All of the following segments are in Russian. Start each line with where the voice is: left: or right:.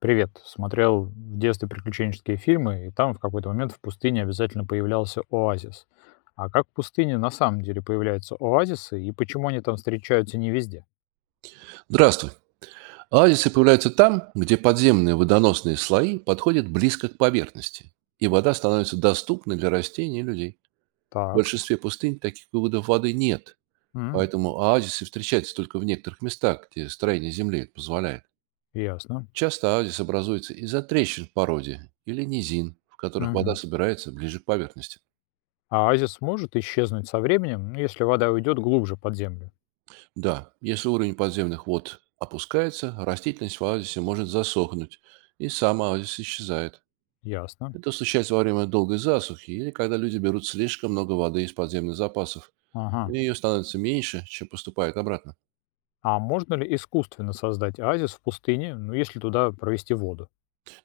left: Привет. Смотрел в детстве приключенческие фильмы, и там в какой-то момент в пустыне обязательно появлялся оазис. А как в пустыне на самом деле появляются оазисы, и почему они там встречаются не везде?
right: Здравствуй. Оазисы появляются там, где подземные водоносные слои подходят близко к поверхности, и вода становится доступной для растений и людей. В
left: Так,
right: большинстве пустынь таких выводов воды нет,
left: м,
right: поэтому оазисы встречаются только в некоторых местах, где строение земли это позволяет.
left: ясно.
right: Часто оазис образуется из-за трещин в породе или низин, в которых вода
left: Мгм.
right: собирается ближе к поверхности.
left: А оазис может исчезнуть со временем, ну, если вода уйдет глубже под землю?
right: Да, если уровень подземных вод опускается, растительность в оазисе может засохнуть, и сам оазис исчезает.
left: Ясно.
right: Это случается во время долгой засухи или когда люди берут слишком много воды из подземных запасов,
left: Ага.
right: и ее становится меньше, чем поступает обратно.
left: А можно ли искусственно создать оазис в пустыне, ну, если туда провести воду?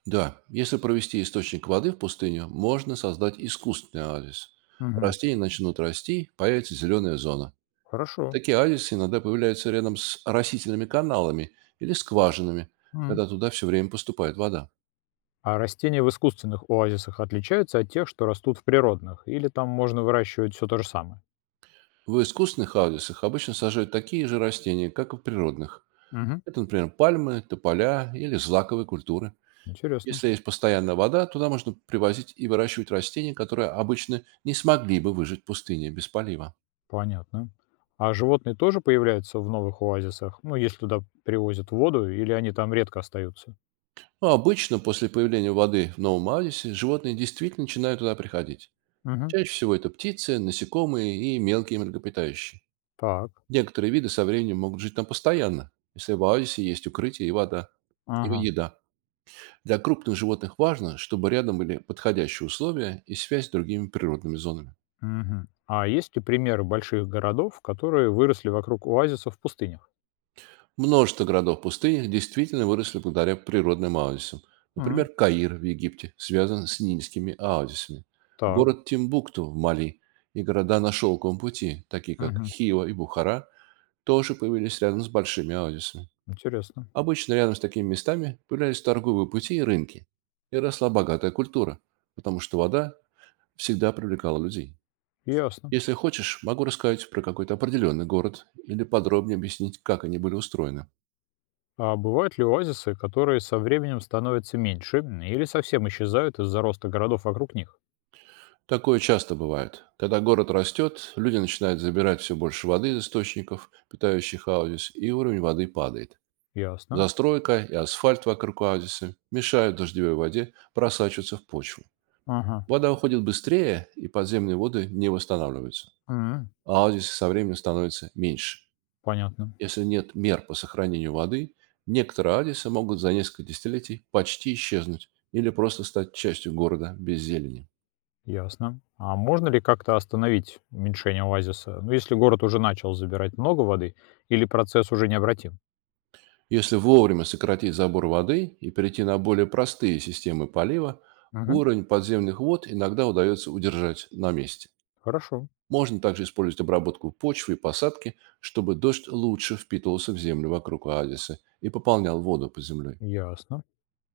right: Да, если провести источник воды в пустыню, можно создать искусственный оазис.
left: Мгм.
right: Растения начнут расти, появится зеленая зона.
left: Хорошо.
right: Такие оазисы иногда появляются рядом с растительными каналами или скважинами,
left: М.
right: когда туда все время поступает вода.
left: А растения в искусственных оазисах отличаются от тех, что растут в природных? Или там можно выращивать все то же самое?
right: В искусственных оазисах обычно сажают такие же растения, как и в природных.
left: Мгм.
right: Это, например, пальмы, тополя или злаковые культуры.
left: Интересно.
right: Если есть постоянная вода, туда можно привозить и выращивать растения, которые обычно не смогли бы выжить в пустыне без полива.
left: Понятно. А животные тоже появляются в новых оазисах? Ну, если туда привозят воду, или они там редко остаются?
right: Но обычно после появления воды в новом оадисе животные действительно начинают туда приходить.
left: Мгм.
right: Чаще всего это птицы, насекомые и мелкие млекопитающие.
left: Так.
right: Некоторые виды со временем могут жить там постоянно, если в оазисе есть укрытие и вода, и
left: Ага.
right: еда. Для крупных животных важно, чтобы рядом были подходящие условия и связь с другими природными зонами.
left: Мгм. А есть ли примеры больших городов, которые выросли вокруг оазисов в пустынях?
right: Множество городов в пустынях действительно выросли благодаря природным оазисам.
left: М.
right: Например, Каир в Египте связан с нильскими оазисами.
left: Так.
right: Город Тимбукту в Мали и города на Шелковом пути, такие как
left: Мгм.
right: Хива и Бухара, тоже появились рядом с большими оазисами.
left: Интересно.
right: Обычно рядом с такими местами появлялись торговые пути и рынки. И росла богатая культура, потому что вода всегда привлекала людей.
left: Ясно.
right: Если хочешь, могу рассказать про какой-то определенный город или подробнее объяснить, как они были устроены.
left: А бывают ли оазисы, которые со временем становятся меньше или совсем исчезают из-за роста городов вокруг них?
right: Такое часто бывает. Когда город растет, люди начинают забирать все больше воды из источников, питающих оазис, и уровень воды падает.
left: Ясно.
right: Застройка и асфальт вокруг оазиса мешают дождевой воде просачиваться в почву.
left: Ага.
right: Вода уходит быстрее, и подземные воды не восстанавливаются.
left: М,
right: Оазисы со временем становятся меньше.
left: понятно.
right: Если нет мер по сохранению воды, некоторые оазисы могут за несколько десятилетий почти исчезнуть или просто стать частью города без зелени.
left: Ясно. А можно ли как-то остановить уменьшение оазиса? Ну, если город уже начал забирать много воды или процесс уже необратим?
right: Если вовремя сократить забор воды и перейти на более простые системы полива,
left: Угу.
right: уровень подземных вод иногда удается удержать на месте.
left: Хорошо.
right: Можно также использовать обработку почвы и посадки, чтобы дождь лучше впитывался в землю вокруг оазиса и пополнял воду под землей.
left: Ясно.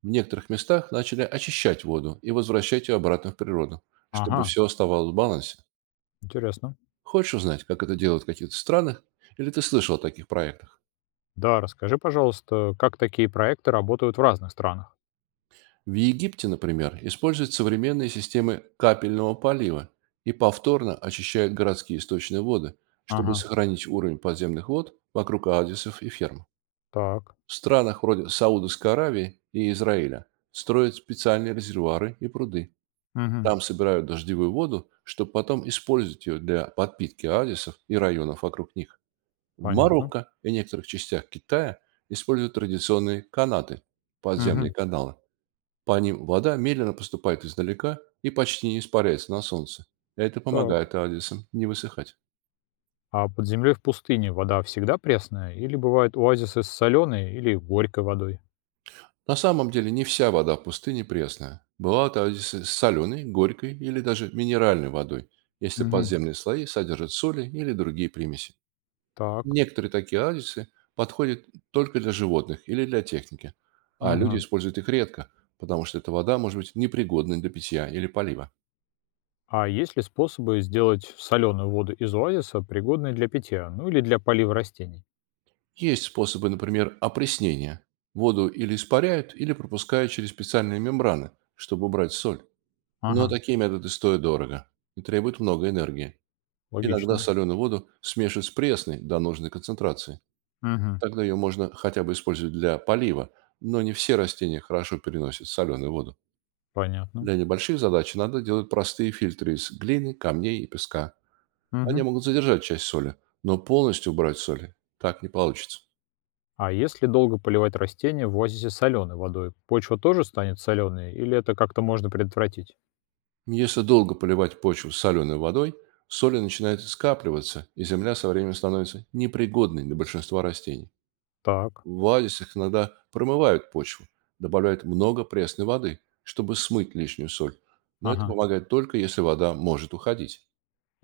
right: В некоторых местах начали очищать воду и возвращать ее обратно в природу, чтобы
left: Ага.
right: все оставалось в балансе.
left: Интересно.
right: Хочешь узнать, как это делают в каких-то странах, или ты слышал о таких проектах?
left: Да, расскажи, пожалуйста, как такие проекты работают в разных странах?
right: В Египте, например, используют современные системы капельного полива и повторно очищают городские источные воды, чтобы
left: Ага.
right: сохранить уровень подземных вод вокруг оазисов и ферм.
left: Так.
right: В странах вроде Саудовской Аравии и Израиля строят специальные резервуары и пруды.
left: Угу.
right: Там собирают дождевую воду, чтобы потом использовать ее для подпитки оазисов и районов вокруг них. В
left: Понятно.
right: Марокко и некоторых частях Китая используют традиционные канаты – подземные
left: Угу.
right: каналы, по ним вода медленно поступает издалека и почти не испаряется на солнце. Это
left: Так.
right: помогает оазисам не высыхать.
left: А под землей в пустыне вода всегда пресная или бывают оазисы с соленой или горькой водой?
right: На самом деле не вся вода в пустыне пресная. Бывают оазисы с соленой, горькой или даже минеральной водой, если
left: Угу,
right: подземные слои содержат соли или другие примеси.
left: так.
right: Некоторые такие оазисы подходят только для животных или для техники, а люди
left: Ага.
right: используют их редко, потому что эта вода может быть непригодной для питья или полива.
left: А есть ли способы сделать соленую воду из оазиса, пригодной для питья, ну или для полива растений?
right: Есть способы, например, опреснения. Воду или испаряют, или пропускают через специальные мембраны, чтобы убрать соль. Но
left: Ага.
right: такие методы стоят дорого и требуют много энергии. Иногда
left: Логично.
right: соленую воду смешивают с пресной до нужной концентрации.
left: Угу,
right: Тогда ее можно хотя бы использовать для полива, но не все растения хорошо переносят соленую воду.
left: понятно.
right: Для небольших задач надо делать простые фильтры из глины, камней и песка. Они
left: Угу.
right: могут задержать часть соли, но полностью убрать соль так не получится.
left: А если долго поливать растения в оазисе соленой водой, почва тоже станет соленой или это как-то можно предотвратить?
right: Если долго поливать почву соленой водой, соли начинает скапливаться, и земля со временем становится непригодной для большинства растений.
left: Так,
right: В оазисах иногда промывают почву, добавляют много пресной воды, чтобы смыть лишнюю соль. Но это
left: ага,
right: помогает только, если вода может уходить.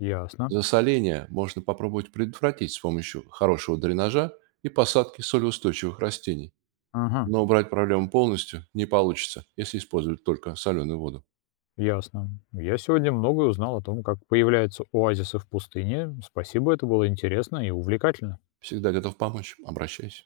left: ясно.
right: Засоление можно попробовать предотвратить с помощью хорошего дренажа и посадки солеустойчивых растений.
left: Ага.
right: Но убрать проблему полностью не получится, если использовать только соленую воду.
left: Ясно. Я сегодня многое узнал о том, как появляются оазисы в пустыне. Спасибо, это было интересно и увлекательно.
right: Всегда готов помочь. Обращайся.